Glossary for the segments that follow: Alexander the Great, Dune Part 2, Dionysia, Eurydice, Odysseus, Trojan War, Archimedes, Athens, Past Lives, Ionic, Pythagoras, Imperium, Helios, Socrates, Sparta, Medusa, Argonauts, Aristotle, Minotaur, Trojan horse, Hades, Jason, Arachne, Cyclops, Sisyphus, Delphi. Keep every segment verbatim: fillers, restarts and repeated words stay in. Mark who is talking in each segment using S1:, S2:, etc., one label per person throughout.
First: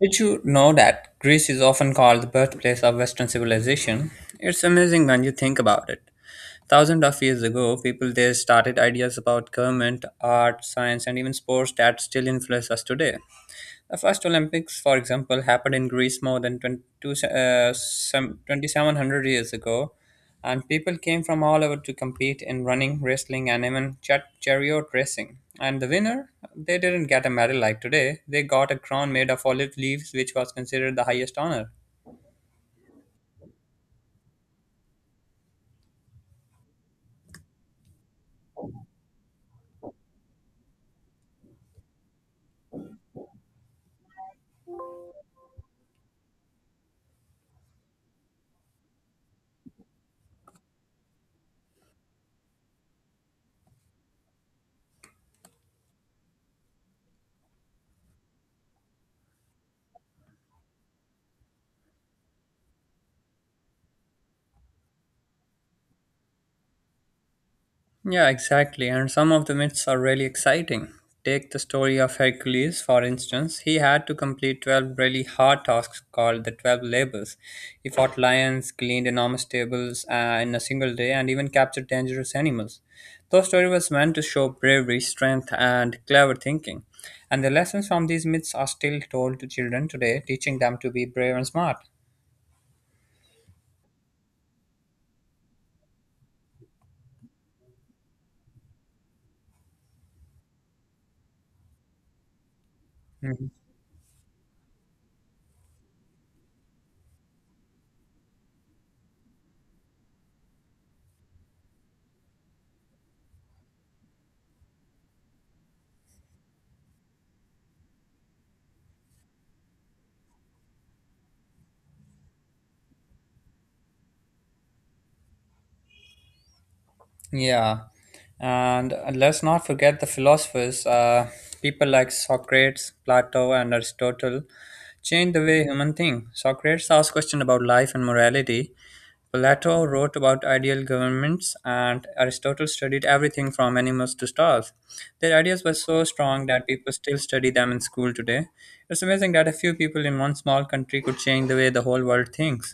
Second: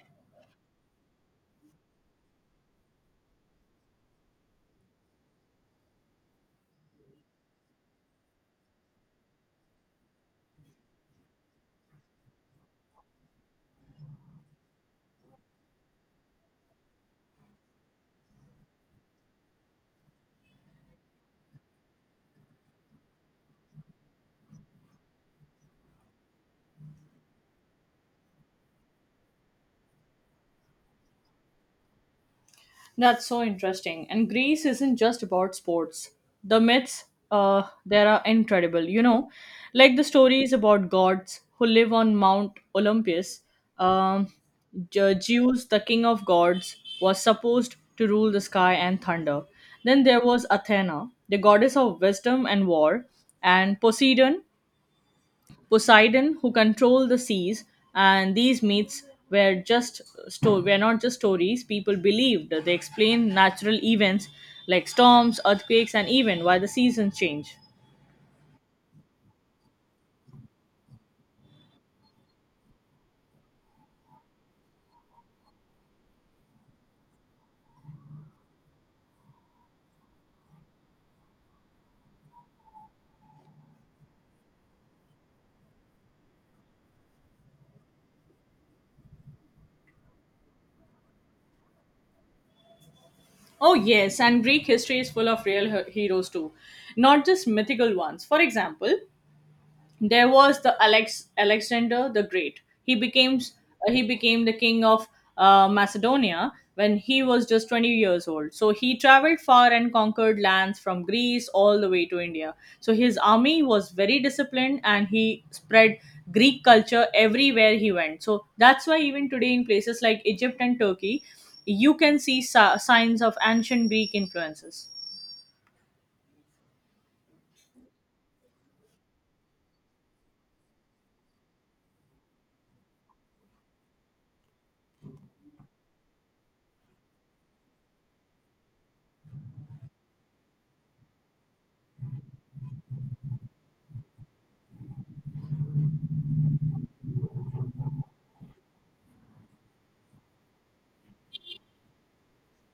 S1: Did you know that Greece is often called the birthplace of Western civilization? It's amazing when you think about it. Thousands of years ago, people there started ideas about government, art, science, and even sports that still influence us today. The first Olympics, for example, happened in Greece more than twenty-two, uh, some twenty-seven hundred years ago, and people came from all over to compete in running, wrestling, and even char- chariot racing. And the winner, they didn't get a medal like today. They got a crown made of olive leaves, which was considered the highest honor.
S2: That's so interesting. And Greece isn't just about sports. The myths uh, there are incredible, you know, like the stories about gods who live on Mount Olympus. Um, Je- Zeus, the king of gods, was supposed to rule the sky and thunder. Then there was Athena, the goddess of wisdom and war, and Poseidon, Poseidon who controlled the seas, and these myths were just sto- were not just stories. People believed they explained natural events like storms, earthquakes, and even why the seasons change.
S1: Yeah, exactly. And some of the myths are really exciting. Take the story of Hercules, for instance. He had to complete twelve really hard tasks called the twelve labors. He fought lions, cleaned enormous tables uh, in a single day, and even captured dangerous animals. The story was meant to show bravery, strength, and clever thinking. And the lessons from these myths are still told to children today, teaching them to be brave and smart.
S2: Oh, yes, and Greek history is full of real he- heroes too, not just mythical ones. For example, there was the Alex Alexander the Great. He became
S1: Mm-hmm.
S2: uh, he became the king of uh, Macedonia when he was just twenty years old. So he traveled far and conquered lands from Greece all the way to India. So his army was very disciplined and he spread Greek culture everywhere he went. So that's why even today in places like Egypt and Turkey, you can see si- signs of ancient Greek influences.
S1: Yeah, and uh, let's not forget the philosophers. Uh, people like Socrates, Plato, and Aristotle changed the way human think. Socrates asked questions about life and morality. Plato wrote about ideal governments, and Aristotle studied everything from animals to stars. Their ideas were so strong that people still study them in school today. It's amazing that a few people in one small country could change the way the whole world thinks.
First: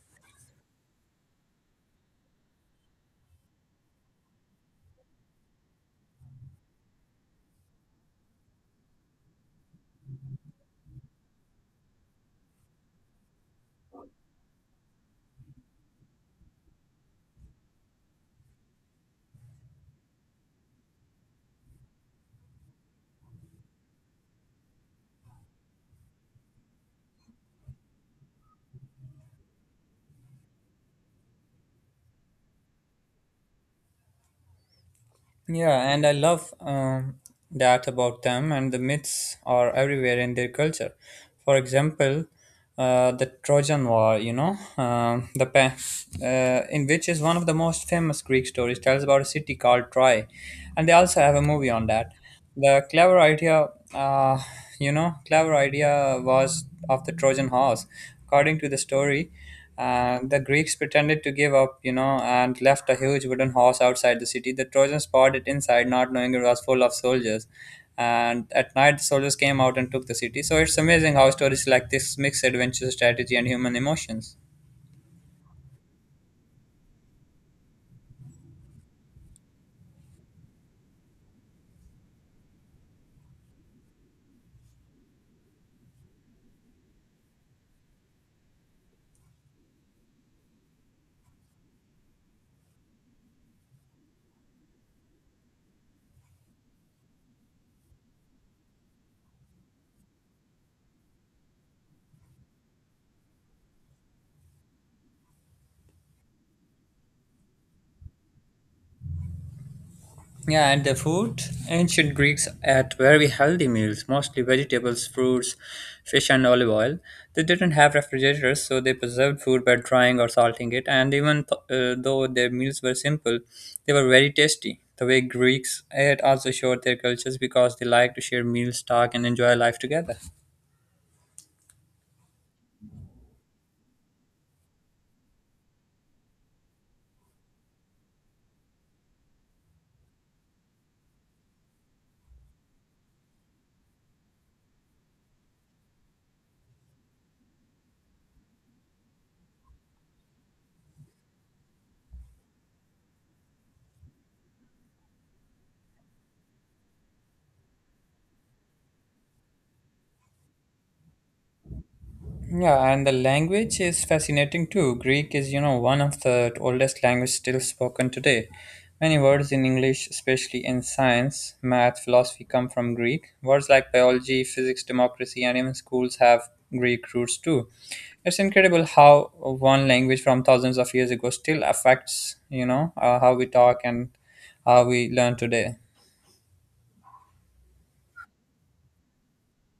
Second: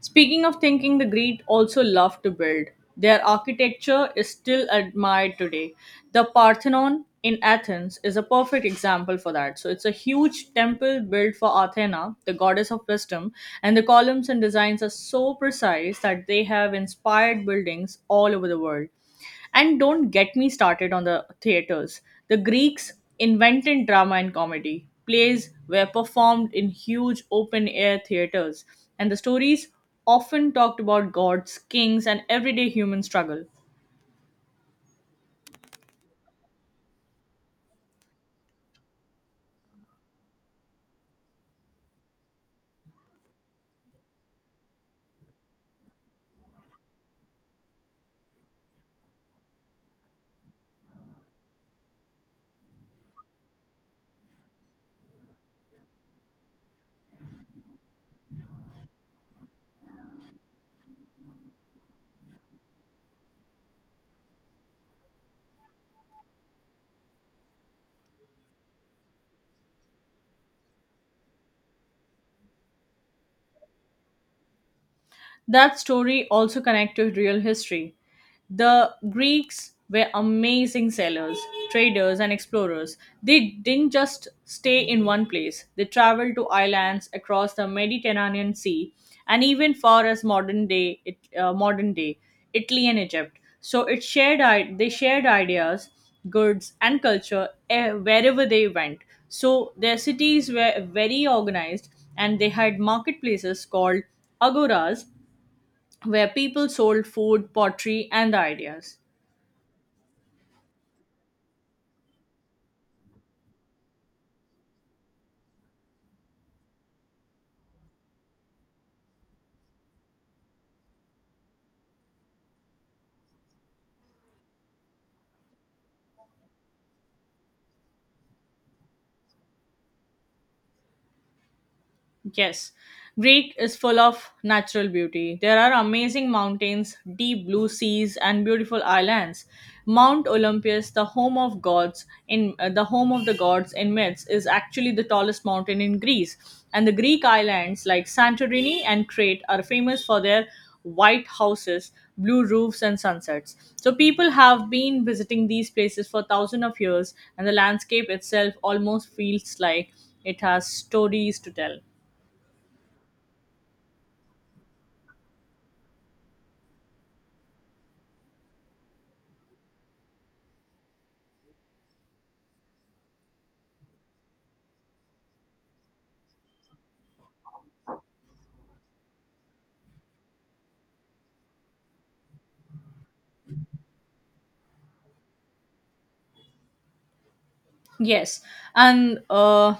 S2: Speaking of thinking, the Greek also loved to build. Their architecture is still admired today. The Parthenon in Athens is a perfect example for that. So it's a huge temple built for Athena, the goddess of wisdom, and the columns and designs are so precise that they have inspired buildings all over the world. And don't get me started on the theaters. The Greeks invented drama and comedy. Plays were performed in huge open air theaters, and the stories often talked about gods, kings, and everyday human struggle.
S1: Yeah, and I love um, that about them, and the myths are everywhere in their culture. For example, uh, the Trojan War, you know, um, the pa- uh, in which is one of the most famous Greek stories, tells about a city called Troy, and they also have a movie on that. The clever idea, uh, you know, clever idea was of the Trojan horse. According to the story, and the Greeks pretended to give up, you know, and left a huge wooden horse outside the city. The Trojans poured it inside, not knowing it was full of soldiers. And at night, the soldiers came out and took the city. So it's amazing how stories like this mix adventure strategy and human emotions.
S2: That story also connects to real history. The Greeks were amazing sailors, traders, and explorers. They didn't just stay in one place, they traveled to islands across the Mediterranean Sea and even far as modern day, it, uh, modern day Italy and Egypt. So it shared, i- they shared ideas, goods, and culture eh, wherever they went. So their cities were very organized and they had marketplaces called agoras where people sold food, pottery, and ideas.
S1: Yeah, and the food. Ancient Greeks ate very healthy meals, mostly vegetables, fruits, fish, and olive oil. They didn't have refrigerators, so they preserved food by drying or salting it. And even uh, though their meals were simple, they were very tasty. The way Greeks ate also showed their cultures because they liked to share meals, talk, and enjoy life together.
S2: Yes, Greece is full of natural beauty. There are amazing mountains, deep blue seas, and beautiful islands. Mount Olympus, the home of gods in uh, the home of the gods in myths, is actually the tallest mountain in Greece. And the Greek islands like Santorini and Crete are famous for their white houses, blue roofs, and sunsets. So people have been visiting these places for thousands of years, and the landscape itself almost feels like it has stories to tell.
S1: Yeah, and the language is fascinating too. Greek is, you know, one of the oldest languages still spoken today. Many words in English, especially in science, math, philosophy, come from Greek. Words like biology, physics, democracy, and even schools have Greek roots too. It's incredible how one language from thousands of years ago still affects, you know, uh, how we talk and how we learn today.
S2: Yes, and uh,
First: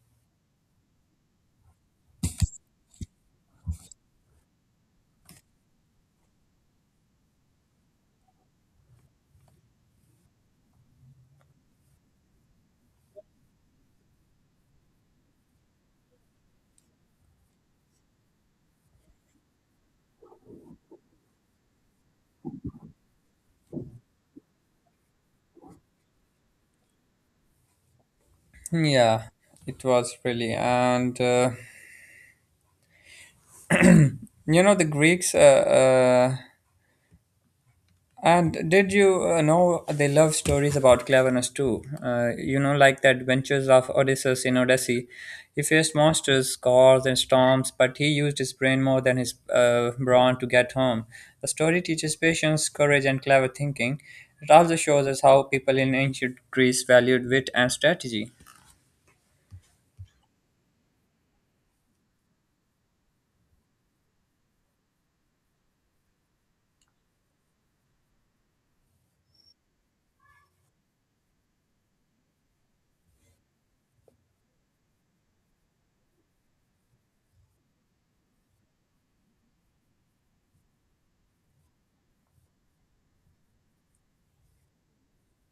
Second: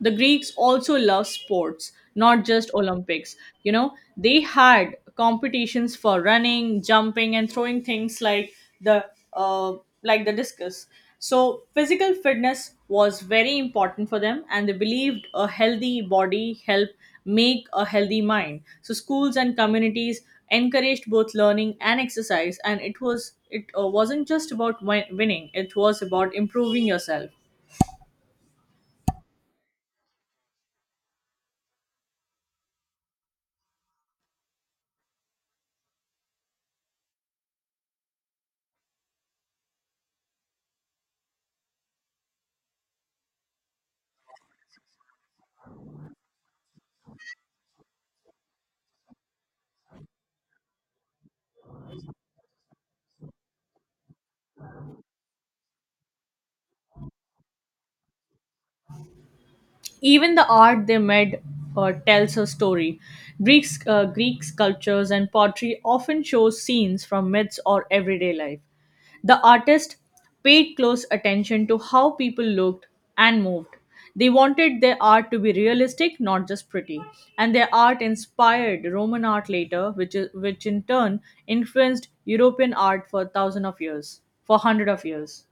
S2: the Greeks also love sports, not just Olympics. You know, they had competitions for running, jumping, and throwing things like the uh, like the discus. So physical fitness was very important for them, and they believed a healthy body help make a healthy mind. So schools and communities encouraged both learning and exercise, and it was it uh, wasn't just about win- winning; it was about improving yourself.
S1: Yeah, it was really. And, uh, you know, the Greeks uh, uh, And did you uh, know they love stories about cleverness too? Uh, you know, like the adventures of Odysseus in Odyssey. He faced monsters, scars, and storms, but he used his brain more than his uh, brawn to get home. The story teaches patience, courage, and clever thinking. It also shows us how people in ancient Greece valued wit and strategy.
S2: Even the art they made uh, tells a story. Greeks, uh, Greek sculptures and pottery often show scenes from myths or everyday life. The artist paid close attention to how people looked and moved. They wanted their art to be realistic, not just pretty. And their art inspired Roman art later, which, is, which in turn influenced European art for thousands of years, for hundreds of years.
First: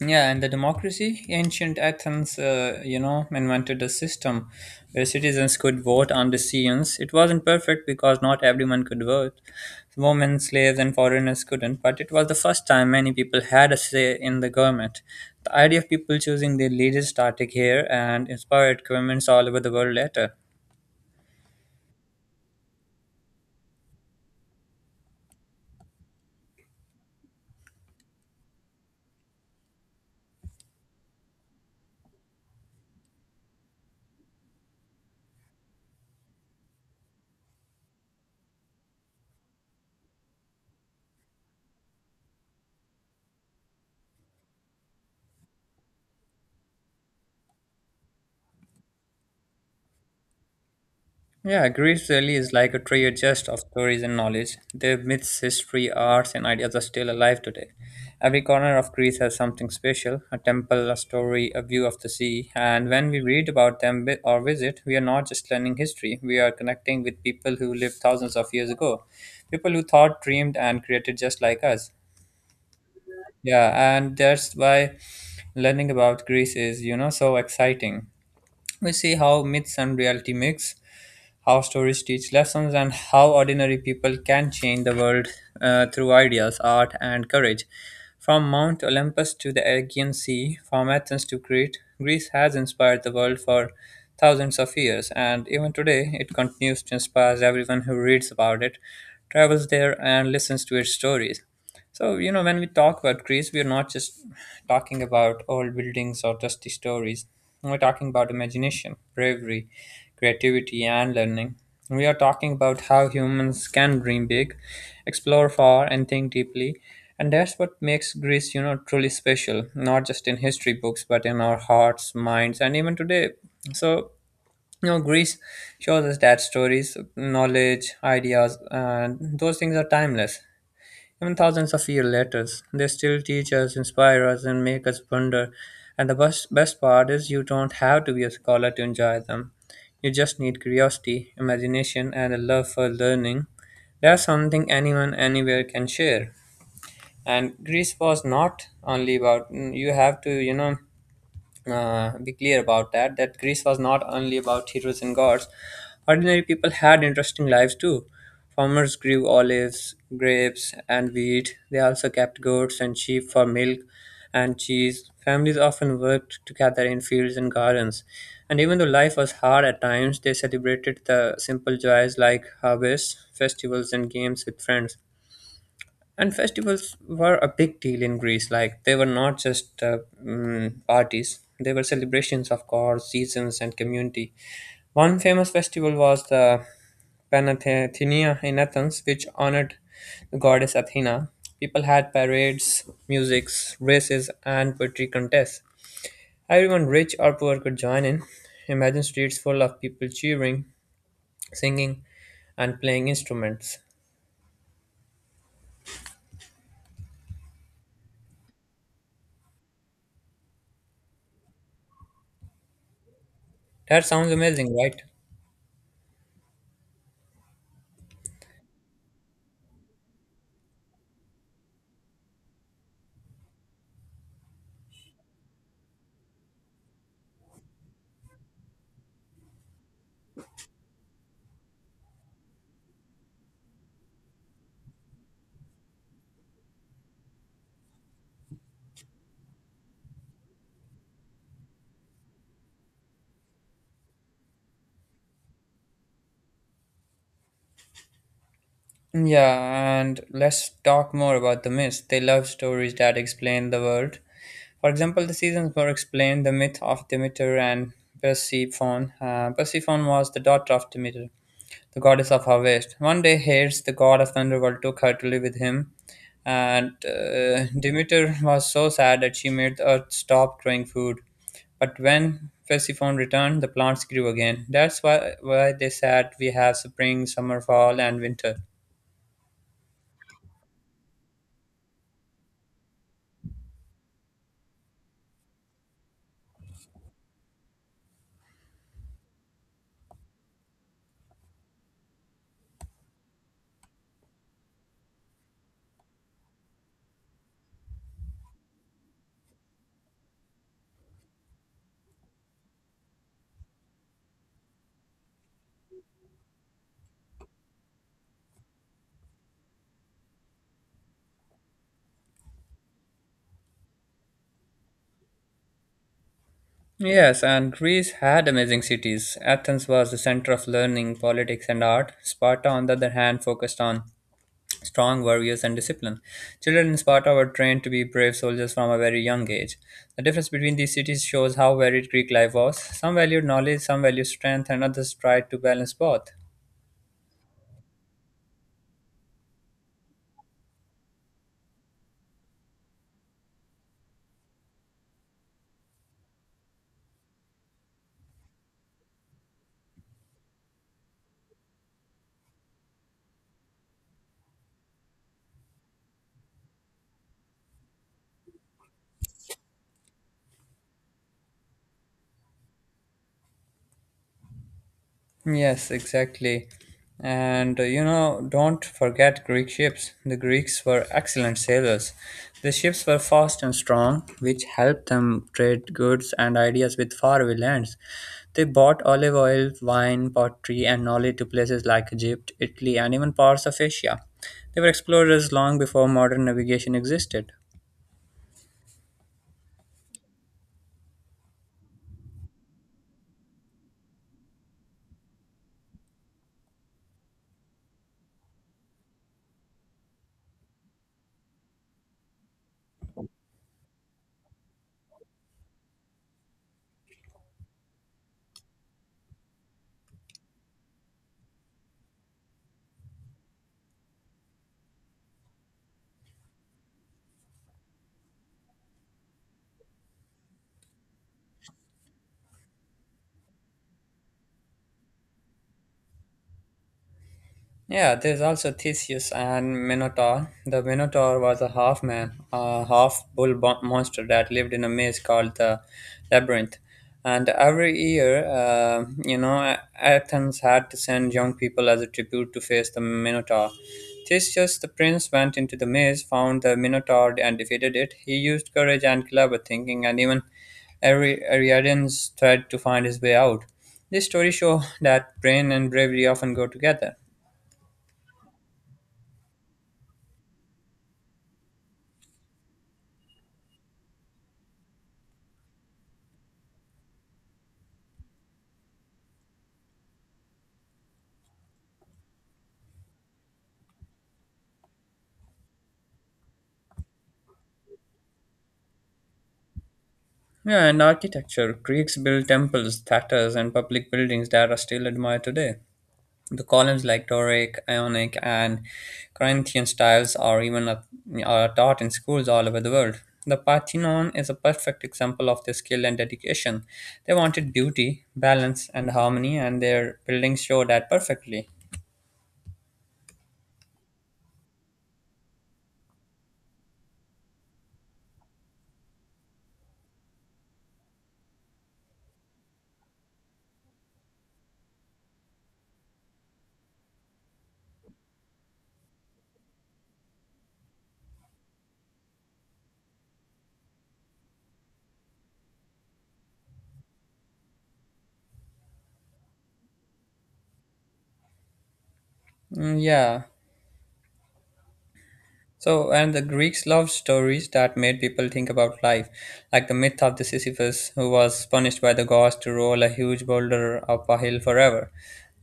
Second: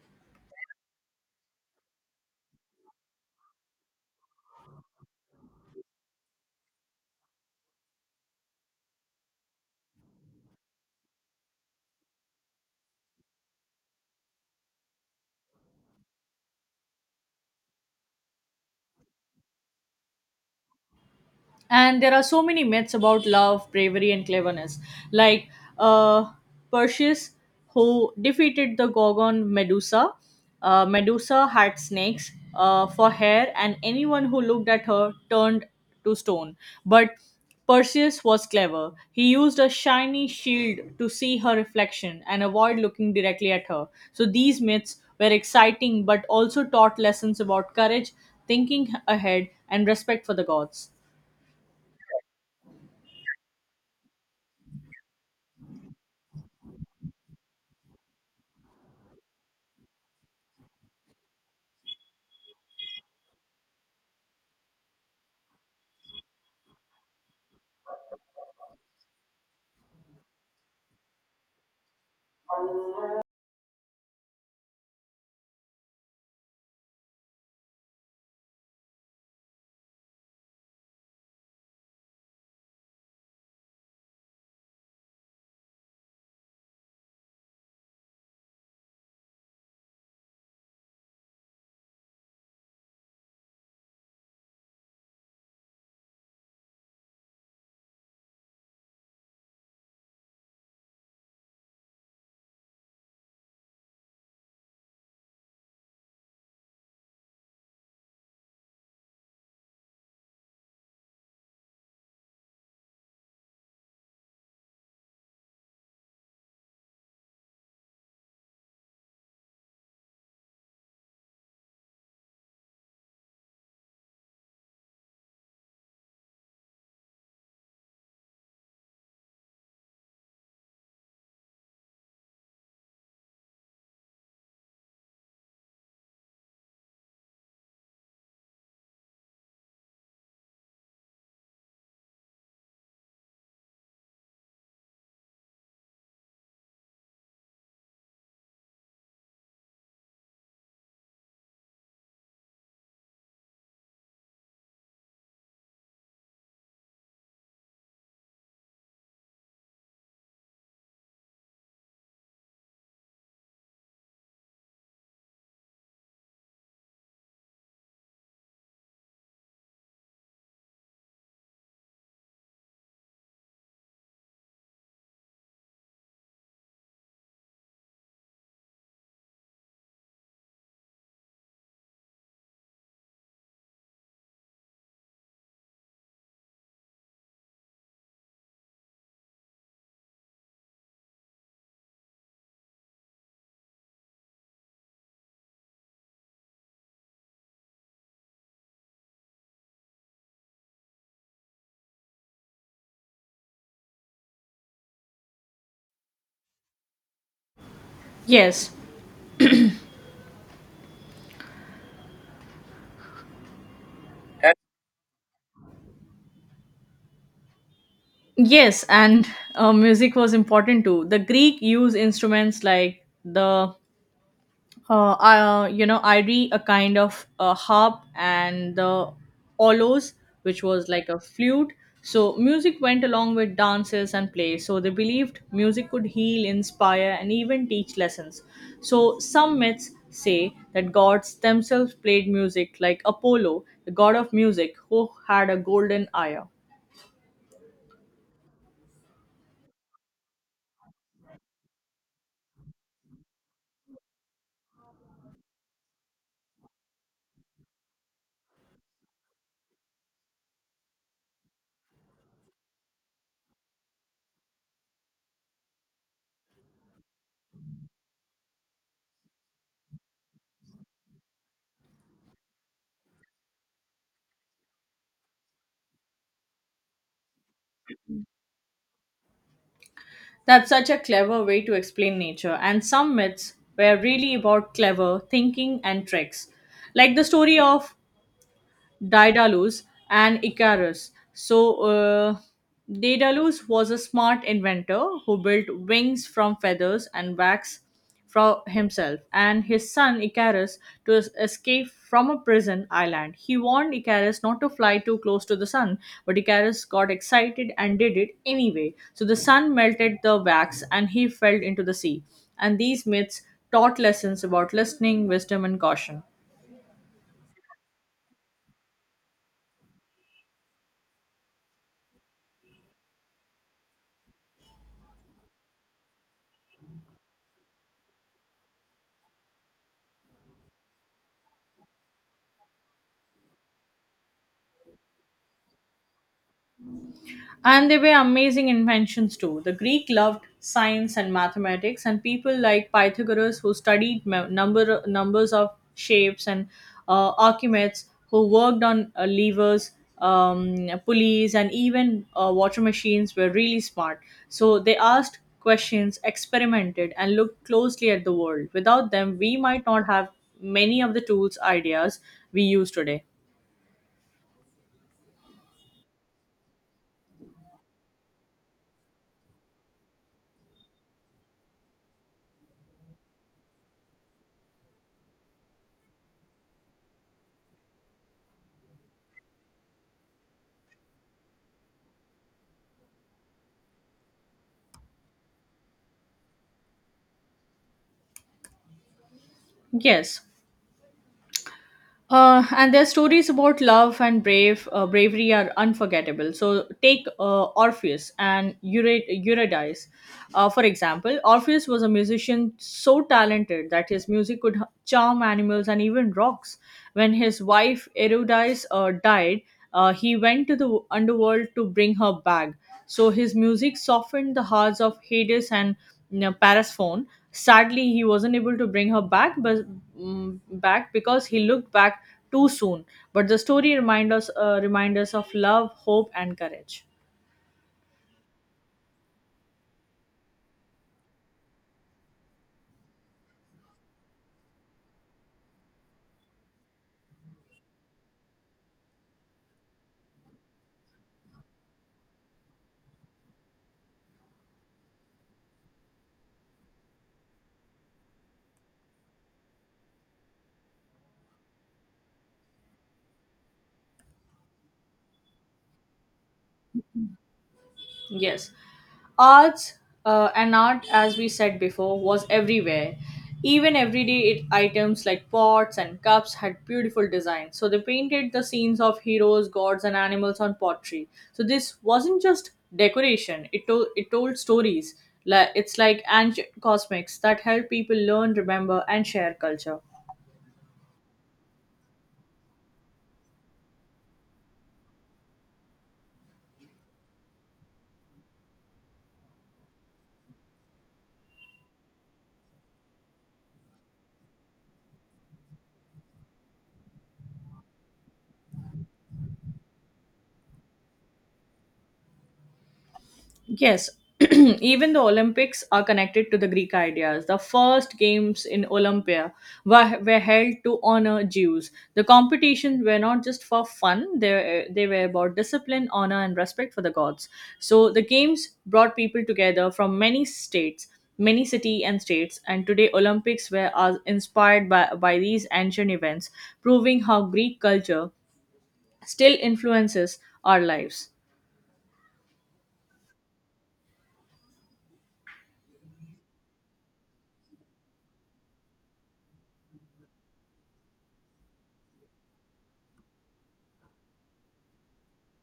S1: Yeah, and the democracy, ancient Athens, uh, you know, invented a system where citizens could vote on decisions. It wasn't perfect because not everyone could vote. Women, slaves, and foreigners couldn't, but it was the first time many people had a say in the government. The idea of people choosing their leaders started here and inspired governments all over the world later.
S2: And there are so many myths about love, bravery, and cleverness, like uh, Perseus, who defeated the gorgon Medusa. uh, Medusa had snakes uh, for hair, and anyone who looked at her turned to stone. But Perseus was clever. He used a shiny shield to see her reflection and avoid looking directly at her. So these myths were exciting, but also taught lessons about courage, thinking ahead, and respect for the gods.
S1: Yeah, Greece really is like a treasure chest of stories and knowledge. Their myths, history, arts, and ideas are still alive today. Every corner of Greece has something special: a temple, a story, a view of the sea. And when we read about them vi- or visit, we are not just learning history, we are connecting with people who lived thousands of years ago, people who thought, dreamed, and created just like us. Yeah, and that's why learning about Greece is, you know, so exciting. We see how myths and reality mix, how stories teach lessons, and how ordinary people can change the world uh, through ideas, art, and courage. From Mount Olympus to the Aegean Sea, from Athens to Crete, Greece has inspired the world for thousands of years, and even today it continues to inspire everyone who reads about it, travels there, and listens to its stories. So, you know, when we talk about Greece, we're not just talking about old buildings or dusty stories. We're talking about imagination, bravery, creativity, and learning. We are talking about how humans can dream big, explore far, and think deeply. And that's what makes Greece, you know, truly special, not just in history books, but in our hearts, minds, and even today. So, you know, Greece shows us that stories, knowledge, ideas, and those things are timeless. Even thousands of years later, they still teach us, inspire us, and make us wonder. And the best, best part is you don't have to be a scholar to enjoy them. You just need curiosity, imagination, and a love for learning. That's something anyone anywhere can share. And Greece was not only about mm, you have to you know uh, be clear about that that Greece was not only about heroes and gods. Ordinary people had interesting lives too. Farmers grew olives, grapes, and wheat. They also kept goats and sheep for milk and cheese. Families often worked together in fields and gardens. And even though life was hard at times, they celebrated the simple joys like harvests, festivals, and games with friends. And festivals were a big deal in Greece. Like, they were not just uh, mm, parties; they were celebrations of gods, seasons, and community. One famous festival was the Panathenia in Athens, which honored the goddess Athena. People had parades, musics, races, and poetry contests. Everyone, rich or poor, could join in. Imagine streets full of people cheering, singing, and playing instruments.
S2: Yes,
S1: That sounds amazing, right?
S2: yes, and uh, music was important too. The Greek used instruments like the uh, uh, you know iri, a kind of uh, harp, and the olos, which was like a flute. So music went along with dances and plays. So they believed music could heal, inspire, and even teach lessons. So some myths say that gods themselves played music, like Apollo, the god of music, who had a golden lyre.
S1: Yeah, and let's talk more about the myths. They love stories that explain the world. For example, the seasons were explained the myth of Demeter and Persephone. Uh, Persephone was the daughter of Demeter, the goddess of harvest. One day, Hades, the god of underworld, took her to live with him. And uh, Demeter was so sad that she made the earth stop growing food. But when Persephone returned, the plants grew again. That's why, why they said we have spring, summer, fall, and winter.
S2: That's such a clever way to explain nature, and some myths were really about clever thinking and tricks, like the story of Daedalus and Icarus. So, uh, Daedalus was a smart inventor who built wings from feathers and wax for himself and his son Icarus to es- escape from a prison island. He warned Icarus not to fly too close to the sun, but Icarus got excited and did it anyway. So the sun melted the wax and he fell into the sea. And these myths taught lessons about listening, wisdom, and caution.
S1: Yes, and Greece had amazing cities. Athens was the center of learning, politics, and art. Sparta, on the other hand, focused on strong warriors and discipline. Children in Sparta were trained to be brave soldiers from a very young age. The difference between these cities shows how varied Greek life was. Some valued knowledge, some valued strength, and others tried to balance both.
S2: And they were amazing inventions too. The Greek loved science and mathematics, and people like Pythagoras, who studied m- number numbers of shapes, and uh, Archimedes, who worked on uh, levers, um, pulleys, and even uh, water machines were really smart. So they asked questions, experimented, and looked closely at the world. Without them, we might not have many of the tools ideas we use today.
S1: Yes, exactly. And uh, you know, don't forget Greek ships. The Greeks were excellent sailors. The ships were fast and strong, which helped them trade goods and ideas with faraway lands. They bought olive oil, wine, pottery, and knowledge to places like Egypt, Italy, and even parts of Asia. They were explorers long before modern navigation existed.
S2: Yes. Uh, and their stories about love and brave uh, bravery are unforgettable. So take uh, Orpheus and Eury- Eurydice, uh, for example. Orpheus was a musician so talented that his music could h- charm animals and even rocks. When his wife Eurydice uh, died, uh, he went to the underworld to bring her back. So his music softened the hearts of Hades and, you know, Paris phone. Sadly, he wasn't able to bring her back, but mm back because he looked back too soon. But the story reminds us, uh, remind us of love, hope, and courage.
S1: Yeah, there's also Theseus and Minotaur. The Minotaur was a half man, a half bull bo- monster that lived in a maze called the Labyrinth. And every year, uh, you know, Athens had to send young people as a tribute to face the Minotaur. Theseus, the prince, went into the maze, found the Minotaur, and defeated it. He used courage and clever thinking, and even Ari- Ariadne's thread to find his way out. This story show that brain and bravery often go together.
S2: Yes. Arts uh, and art, as we said before, was everywhere. Even everyday it, items like pots and cups had beautiful designs. So they painted the scenes of heroes, gods, and animals on pottery. So this wasn't just decoration, it, to- it told stories. Like It's like ancient cosmics that help people learn, remember, and share culture.
S1: Yeah, and architecture. Greeks built temples, theaters, and public buildings that are still admired today. The columns like Doric, Ionic, and Corinthian styles are even a- are taught in schools all over the world. The Parthenon is a perfect example of their skill and dedication. They wanted beauty, balance, and harmony, and their buildings show that perfectly.
S2: Yes, even the Olympics are connected to the Greek ideas. The first games in Olympia were, were held to honor Jews. The competitions were not just for fun, they, they were about discipline, honor, and respect for the gods. So the games brought people together from many states, many city and states, and today Olympics were are inspired by, by these ancient events, proving how Greek culture still influences our lives.
S1: Mm, yeah, so, and the Greeks loved stories that made people think about life, like the myth of the Sisyphus who was punished by the gods to roll a huge boulder up a hill forever.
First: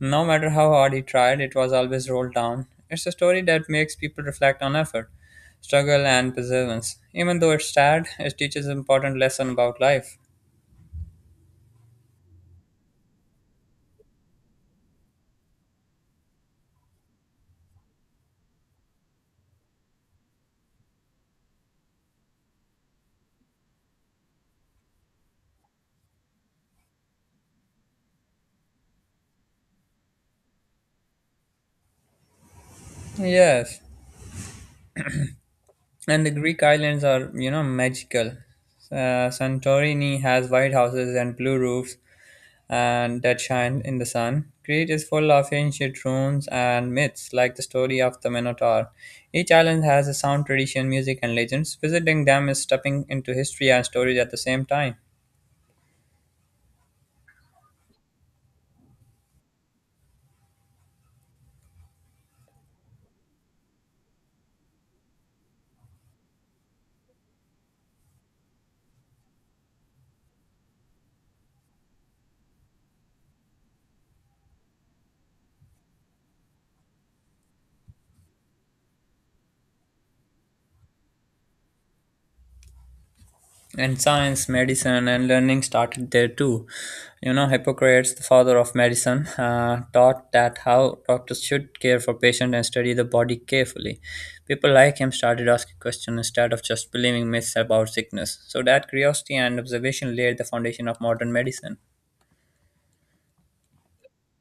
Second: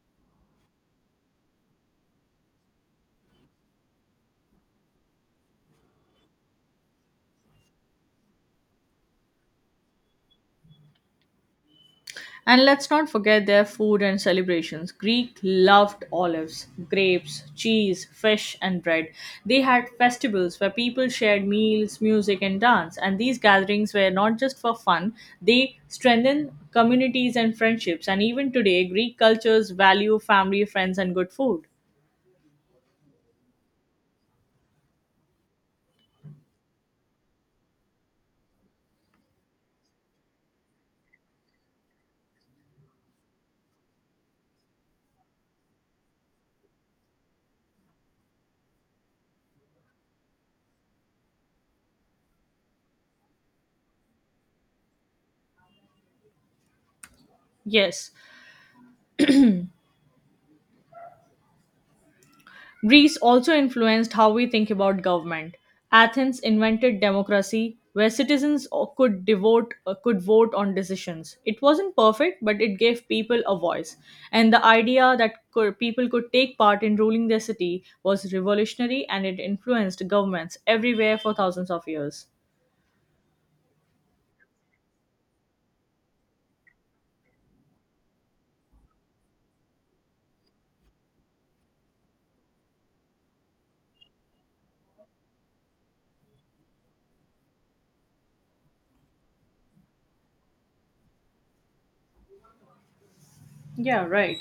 S1: No matter how hard he tried, it was always rolled down. It's a story that makes people reflect on effort, struggle, and perseverance. Even though it's sad, it teaches an important lesson about life.
S2: And let's not forget their food and celebrations. Greek loved olives, grapes, cheese, fish, and bread. They had festivals where people shared meals, music, and dance. And these gatherings were not just for fun, they strengthened communities and friendships. And even today, Greek cultures value family, friends, and good food.
S1: Yes. And the Greek islands are, you know, magical. Uh, Santorini has white houses and blue roofs and that shine in the sun. Crete is full of ancient ruins and myths, like the story of the Minotaur. Each island has a sound, tradition, music, and legends. Visiting them is stepping into history and stories at the same time.
S2: Yes, Greece also influenced how we think about government. Athens invented democracy where citizens o- could devote uh, could vote on decisions. It wasn't perfect, but it gave people a voice. And the idea that could, people could take part in ruling their city was revolutionary, and it influenced governments everywhere for thousands of years.
S1: And science, medicine, and learning started there too. You know, Hippocrates, the father of medicine, uh, taught that how doctors should care for patients and study the body carefully. People like him started asking questions instead of just believing myths about sickness, so that curiosity and observation laid the foundation of modern medicine.
S2: Yeah, right.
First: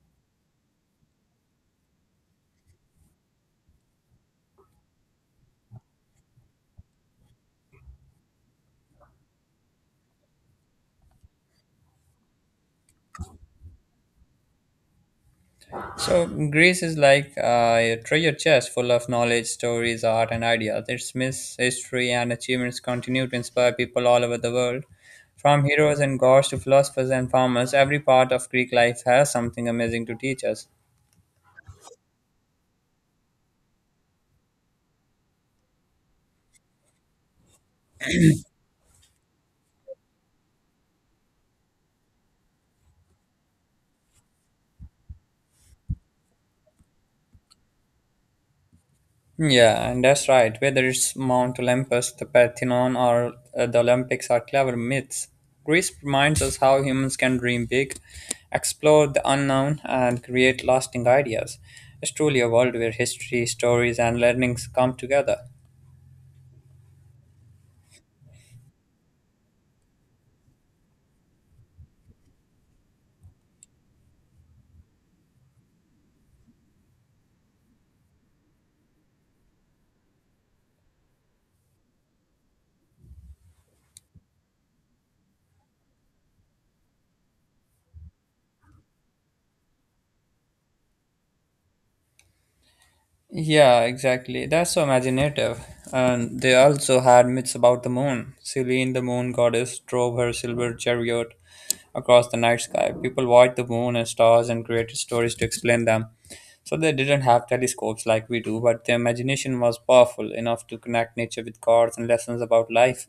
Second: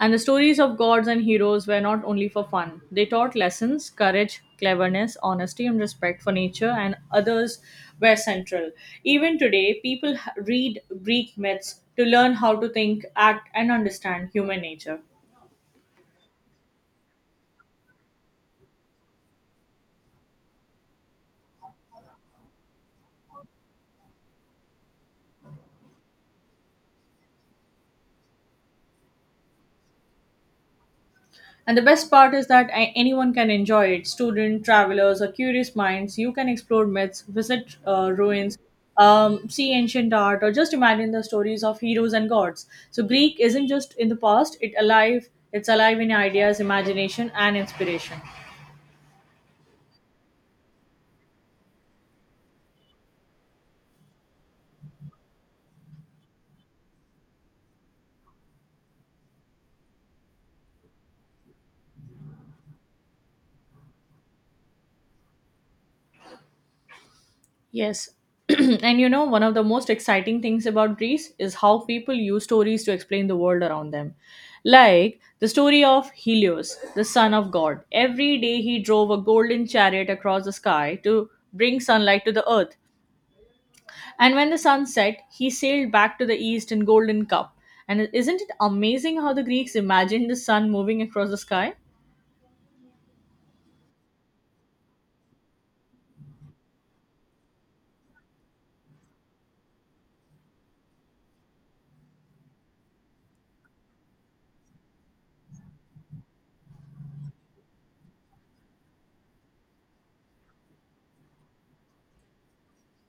S2: And the stories of gods and heroes were not only for fun. They taught lessons, courage, cleverness, honesty, and respect for nature, and others were central. Even today, people h- read Greek myths to learn how to think, act, and understand human nature.
S1: So Greece is like uh, a treasure chest full of knowledge, stories, art, and ideas. Its myths, history, and achievements continue to inspire people all over the world. From heroes and gods to philosophers and farmers, every part of Greek life has something amazing to teach us.
S2: And the best part is that a- anyone can enjoy it, student, travelers, or curious minds. You can explore myths, visit uh, ruins, um, see ancient art, or just imagine the stories of heroes and gods. So, Greek isn't just in the past, it alive, it's alive in ideas, imagination, and inspiration.
S1: Yeah, and that's right. Whether it's Mount Olympus, the Parthenon, or uh, the Olympics are clever myths. Greece reminds us how humans can dream big, explore the unknown, and create lasting ideas. It's truly a world where history, stories, and learnings come together.
S2: Yes. And, you know, one of the most exciting things about Greece is how people use stories to explain the world around them. Like the story of Helios, the son of God. Every day he drove a golden chariot across the sky to bring sunlight to the earth. And when the sun set, he sailed back to the east in golden cup. And isn't it amazing how the Greeks imagined the sun moving across the sky?
S1: Yeah, exactly. That's so imaginative. And they also had myths about the moon. Selene, the moon goddess, drove her silver chariot across the night sky. People watched the moon and stars and created stories to explain them. So they didn't have telescopes like we do, but their imagination was powerful enough to connect nature with gods and lessons about life.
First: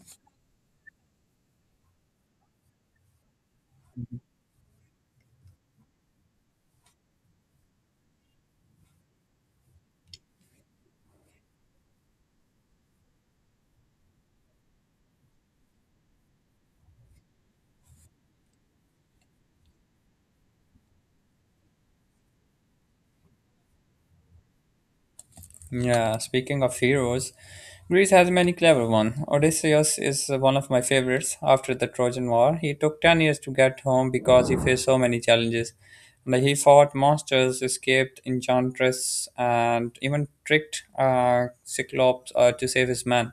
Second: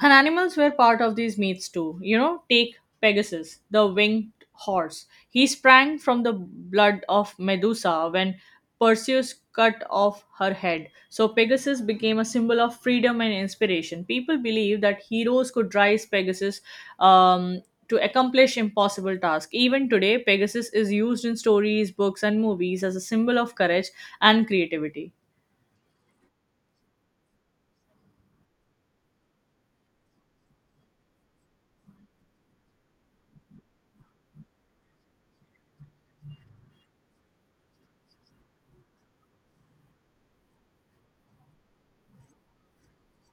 S2: And animals were part of these myths too. You know, take Pegasus, the winged horse. He sprang from the blood of Medusa when Perseus cut off her head. So Pegasus became a symbol of freedom and inspiration. People believe that heroes could rise Pegasus um, to accomplish impossible tasks. Even today, Pegasus is used in stories, books, and movies as a symbol of courage and creativity.
S1: Yeah, speaking of heroes, Greece has many clever ones. Odysseus is one of my favorites. After the Trojan War, he took ten years to get home because he faced so many challenges. Like, he fought monsters, escaped enchantress, and even tricked uh, Cyclops uh, to save his man.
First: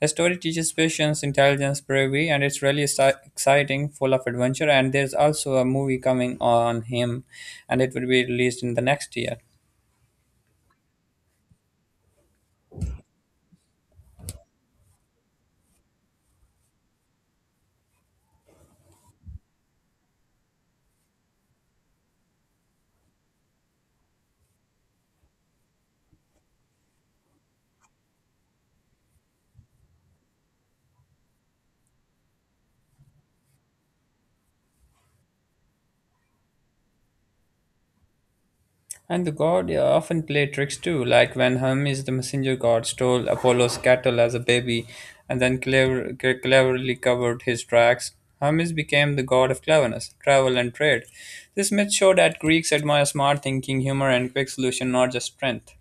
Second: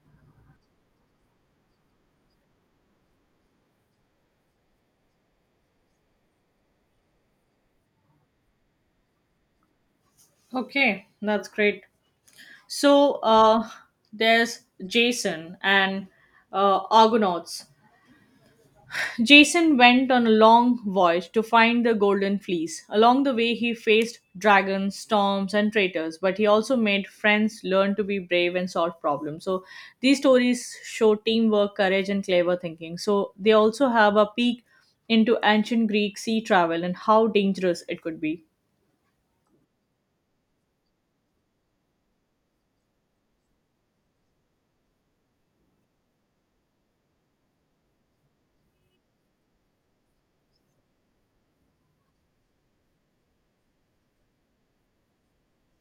S1: The story teaches patience, intelligence, bravery, and it's really exci- exciting, full of adventure. And there's also a movie coming on him, and it will be released in the next year.
S2: Okay, that's great. So uh, there's Jason and uh, Argonauts. Jason went on a long voyage to find the Golden Fleece. Along the way, he faced dragons, storms, and traitors, but he also made friends, learned to be brave, and solve problems. So these stories show teamwork, courage, and clever thinking. So they also have a peek into ancient Greek sea travel and how dangerous it could be.
S1: And the god, yeah, often played tricks too, like when Hermes, the messenger god, stole Apollo's cattle as a baby and then clever, c- cleverly covered his tracks. Hermes became the god of cleverness, travel, and trade. This myth showed that Greeks admire smart thinking, humor, and quick solution, not just strength.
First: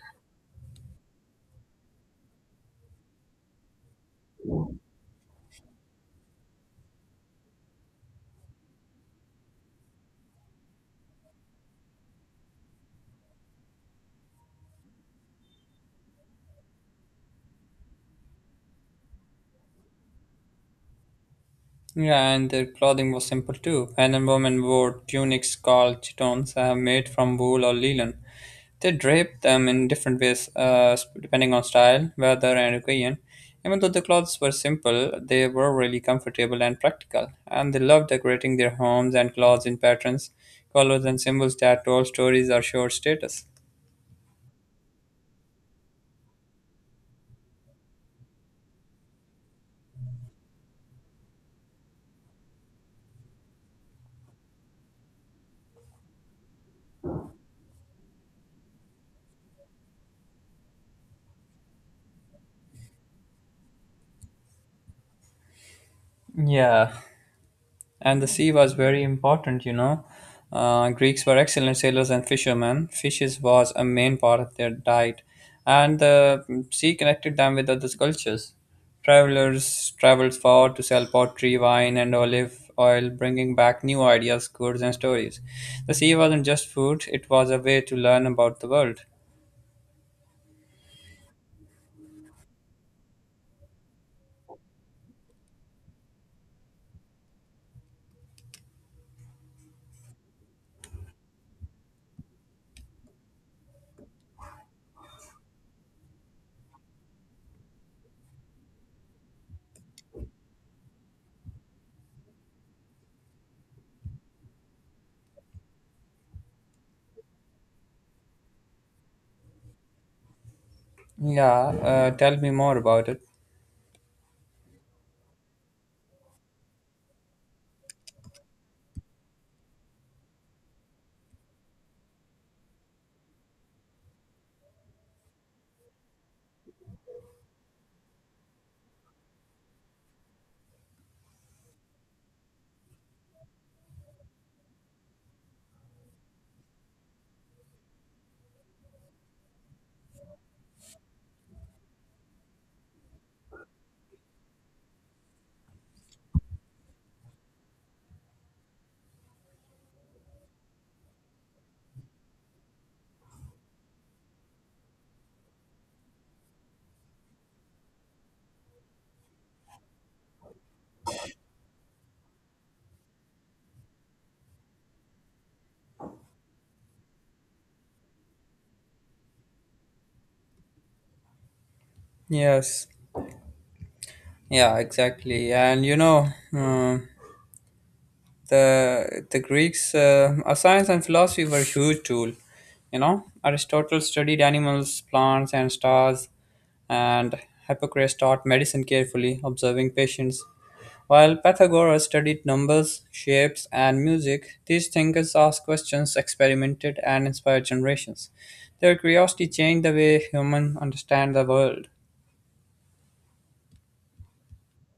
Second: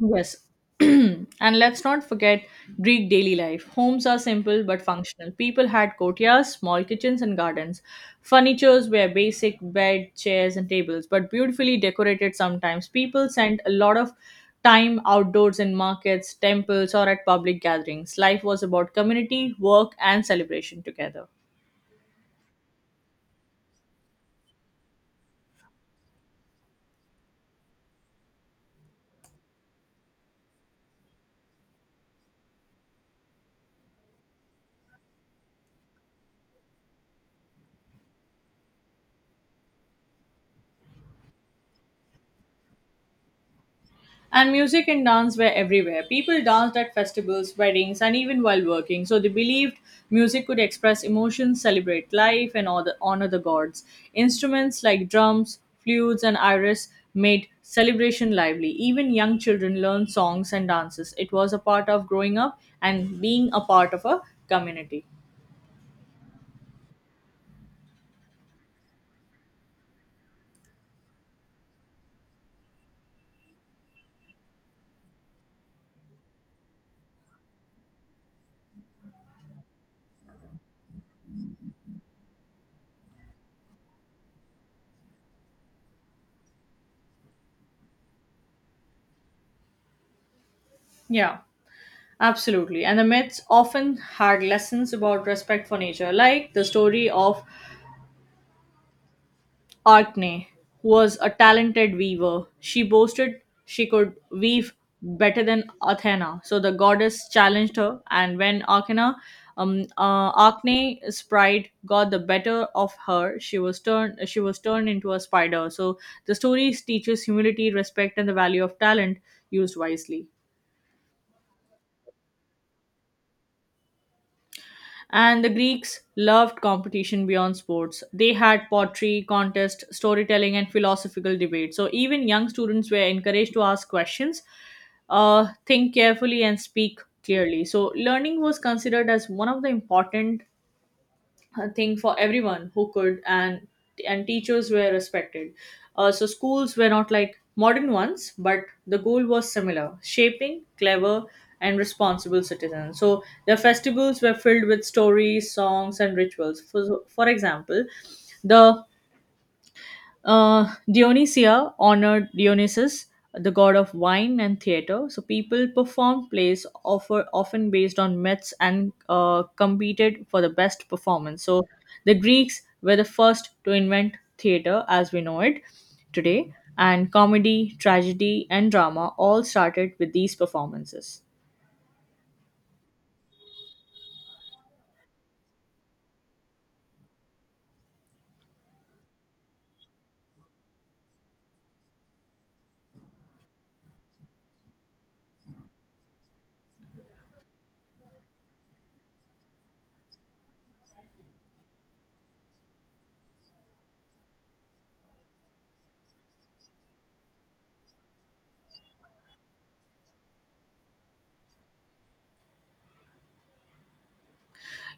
S2: Yes. And let's not forget Greek daily life. Homes are simple but functional. People had courtyards, small kitchens, and gardens. Furnitures were basic bed, chairs, and tables, but beautifully decorated sometimes. People spent a lot of time outdoors in markets, temples, or at public gatherings. Life was about community, work, and celebration together.
S1: Yeah, and their clothing was simple too. Men and women wore tunics called chitons, uh, made from wool or linen. They draped them in different ways uh, sp- depending on style, weather, and occasion. Even though the clothes were simple, they were really comfortable and practical, and they loved decorating their homes and clothes in patterns, colors, and symbols that told stories or showed status.
S2: And music and dance were everywhere. People danced at festivals, weddings, and even while working. So they believed music could express emotions, celebrate life, and all the- honor the gods. Instruments like drums, flutes, and iris made celebration lively. Even young children learned songs and dances. It was a part of growing up and being a part of a community.
S1: Yeah. And the sea was very important, you know. Uh, Greeks were excellent sailors and fishermen. Fishes was a main part of their diet, and the sea connected them with other cultures. Travelers traveled far to sell pottery, wine, and olive oil, bringing back new ideas, goods, and stories. The sea wasn't just food, it was a way to learn about the world.
S2: Yeah, absolutely. And the myths often had lessons about respect for nature, like the story of Artne was a talented weaver. She boasted she could weave better than Athena. So the goddess challenged her, and when Arcana, um, uh, Arcne's pride got the better of her, she was turned she was turned into a spider. So the story teaches humility, respect, and the value of talent used wisely.
S1: Yeah, uh, tell me more about it.
S2: And the Greeks loved competition beyond sports. They had pottery, contest, storytelling, and philosophical debate. So even young students were encouraged to ask questions, uh, think carefully, and speak clearly. So learning was considered as one of the important a thing for everyone who could and and teachers were respected, uh, so schools were not like modern ones, but the goal was similar, shaping clever and responsible citizens. So their festivals were filled with stories, songs, and rituals for, so, for example, the uh, Dionysia honored Dionysus, the god of wine and theater. So people performed plays offer, often based on myths and uh, competed for the best performance. So the Greeks were the first to invent theater as we know it today, and comedy, tragedy, and drama all started with these performances.
S1: Yes. Yeah, exactly. And you know, uh, the the Greeks, uh, uh, science and philosophy were a huge tool. You know, Aristotle studied animals, plants, and stars, and Hippocrates taught medicine carefully, observing patients. While Pythagoras studied numbers, shapes, and music, these thinkers asked questions, experimented, and inspired generations. Their curiosity changed the way humans understand the world.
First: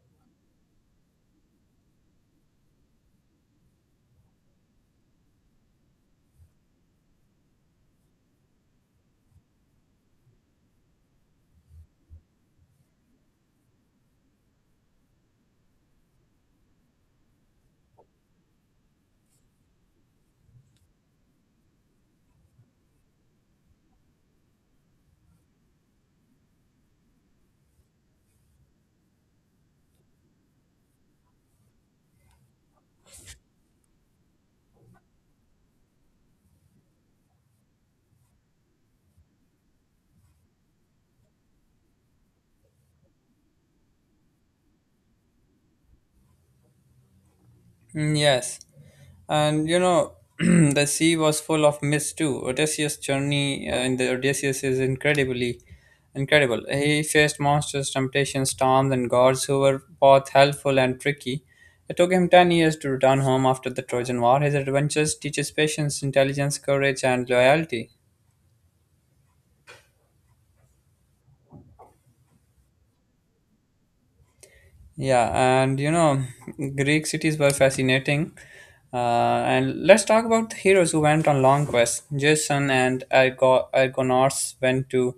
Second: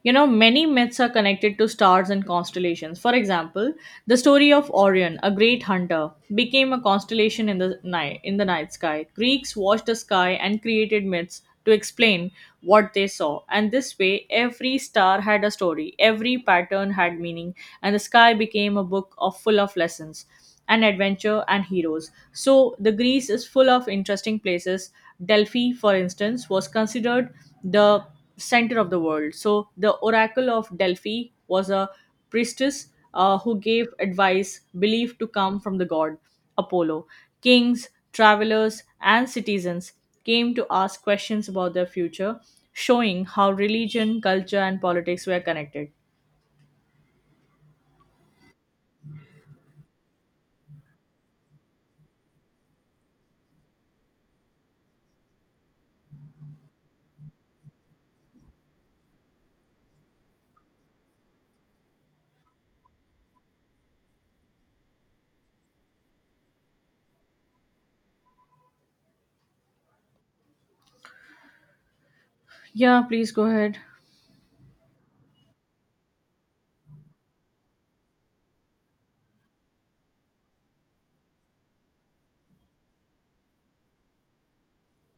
S2: You know, many myths are connected to stars and constellations. For example, the story of Orion, a great hunter, became a constellation in the night in the night sky. Greeks watched the sky and created myths to explain what they saw. And this way, every star had a story, every pattern had meaning, and the sky became a book of full of lessons and adventure and heroes. So the Greece is full of interesting places. Delphi, for instance, was considered the center of the world. So the oracle of Delphi was a priestess, uh, who gave advice believed to come from the god Apollo. Kings, travelers, and citizens came to ask questions about their future, showing how religion, culture, and politics were connected.
S1: Mm, yes, and you know, the sea was full of mist too. Odysseus' journey, uh, in the Odysseus, is incredibly incredible. He faced monsters, temptations, storms, and gods who were both helpful and tricky. It took him ten years to return home after the Trojan War. His adventures teaches patience, intelligence, courage, and loyalty.
S2: Yeah, please go ahead.
S1: Yeah, and you know, Greek cities were fascinating. Uh, and let's talk about the heroes who went on long quests. Jason and Argo- Argonauts went to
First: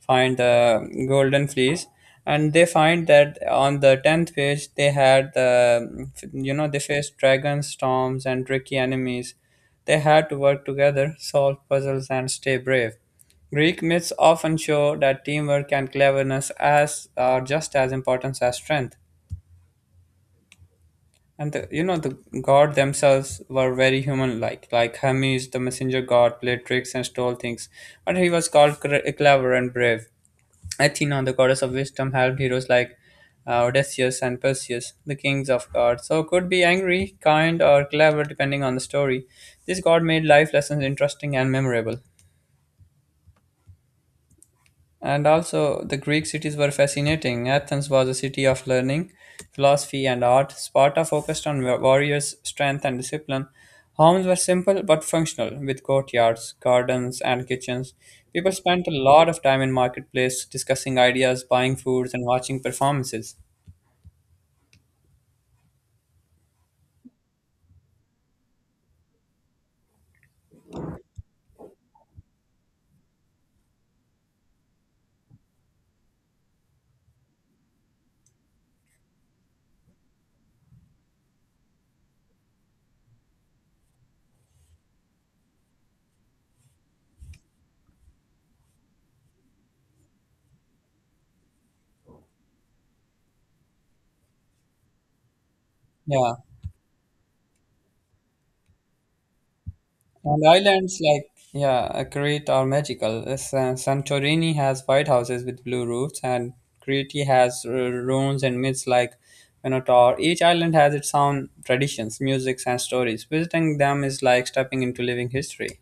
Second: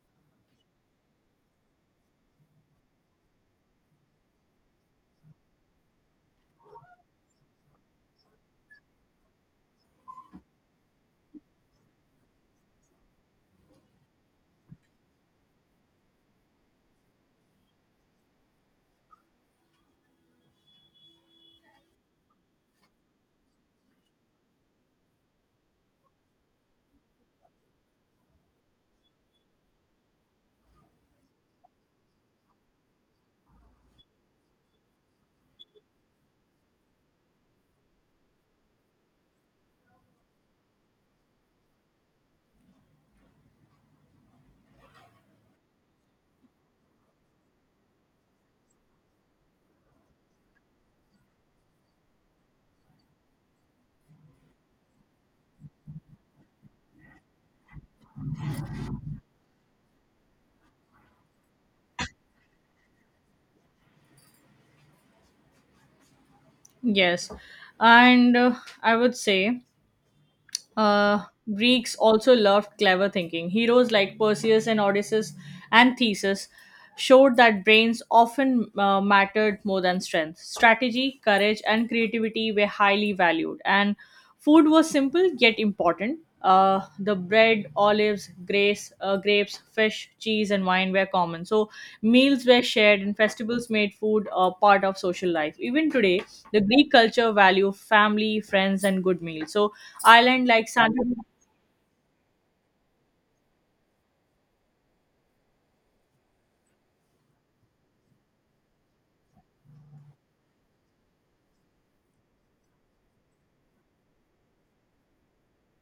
S1: find the Golden Fleece, and they find that on the tenth page they had the, you know, they faced dragons, storms, and tricky enemies. They had to work together, solve puzzles, and stay brave. Greek myths often show that teamwork and cleverness as are just as important as strength. And the, you know, the god themselves were very human-like. Like like Hermes, the messenger god, played tricks and stole things, but he was called cre- clever and brave. Athena, the goddess of wisdom, helped heroes like uh, Odysseus and Perseus, the kings of gods. So could be angry, kind, or clever depending on the story. This god made life lessons interesting and memorable. And also, the Greek cities were fascinating. Athens was a city of learning, philosophy, and art. Sparta focused on wa- warriors' strength and discipline. Homes were simple but functional, with courtyards, gardens, and kitchens. People spent a lot of time in marketplace discussing ideas, buying foods, and watching performances.
S2: Yes. And uh, I would say, Uh, Greeks also loved clever thinking. Heroes like Perseus and Odysseus and Theseus showed that brains often uh, mattered more than strength. Strategy, courage, and creativity were highly valued, and food was simple yet important, uh, the bread, olives, grace, uh, grapes, fish, cheese, and wine were common. So meals were shared, and festivals made food a part of social life. Even today,
S1: Yeah.
S2: the Greek culture value family, friends, and good meals. So
S1: And
S2: island like
S1: islands
S2: Santa,
S1: like, yeah, uh, Crete are magical. Uh, Sa- Santorini has white houses with blue roofs, and Crete has uh, ruins and myths like Minotaur. Each island has its own traditions, musics, and stories. Visiting them is like stepping into living history.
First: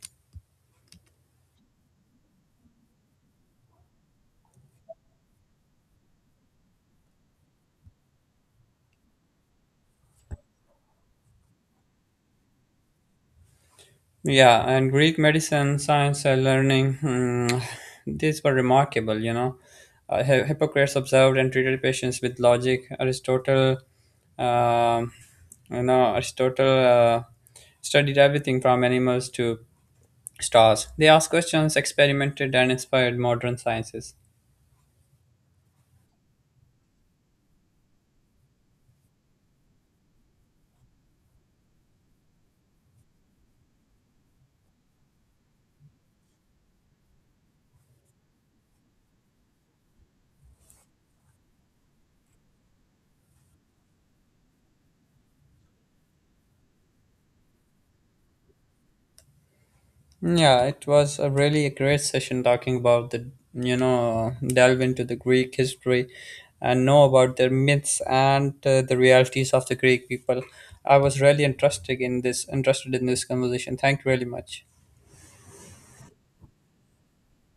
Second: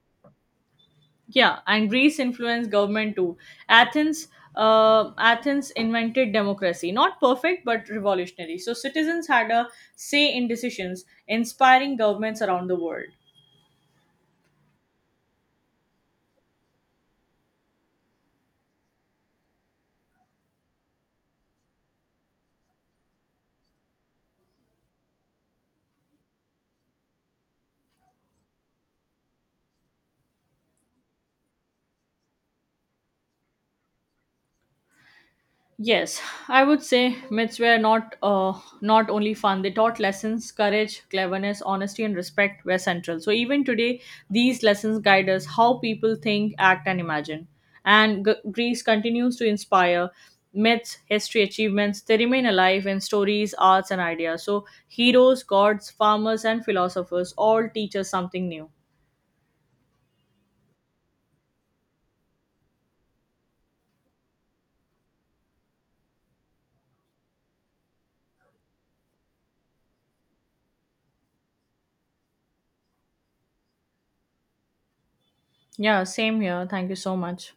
S2: yeah, and Greece influenced government too. Athens. Uh, Athens invented democracy, not perfect but revolutionary. So citizens had a say in decisions, inspiring governments around the world.
S1: Yeah, and Greek medicine, science, and learning, hmm, these were remarkable, you know. Uh, Hi- Hippocrates observed and treated patients with logic. Aristotle, um you know, Aristotle uh, studied everything from animals to stars. They asked questions, experimented, and inspired modern sciences.
S2: Yes, I would say myths were not uh, not only fun. They taught lessons, courage, cleverness, honesty, and respect were central. So even today, these lessons guide us how people think, act, and imagine. And G- Greece continues to inspire myths, history, achievements. They remain alive in stories, arts, and ideas. So heroes, gods, farmers, and philosophers all teach us something new.
S1: Yeah, it was a really a great session talking about the, you know, delve into the Greek history and know about their myths and uh, the realities of the Greek people. I was really interested in this, interested in this conversation. Thank you really much.
S2: Yeah, same here. Thank you so much.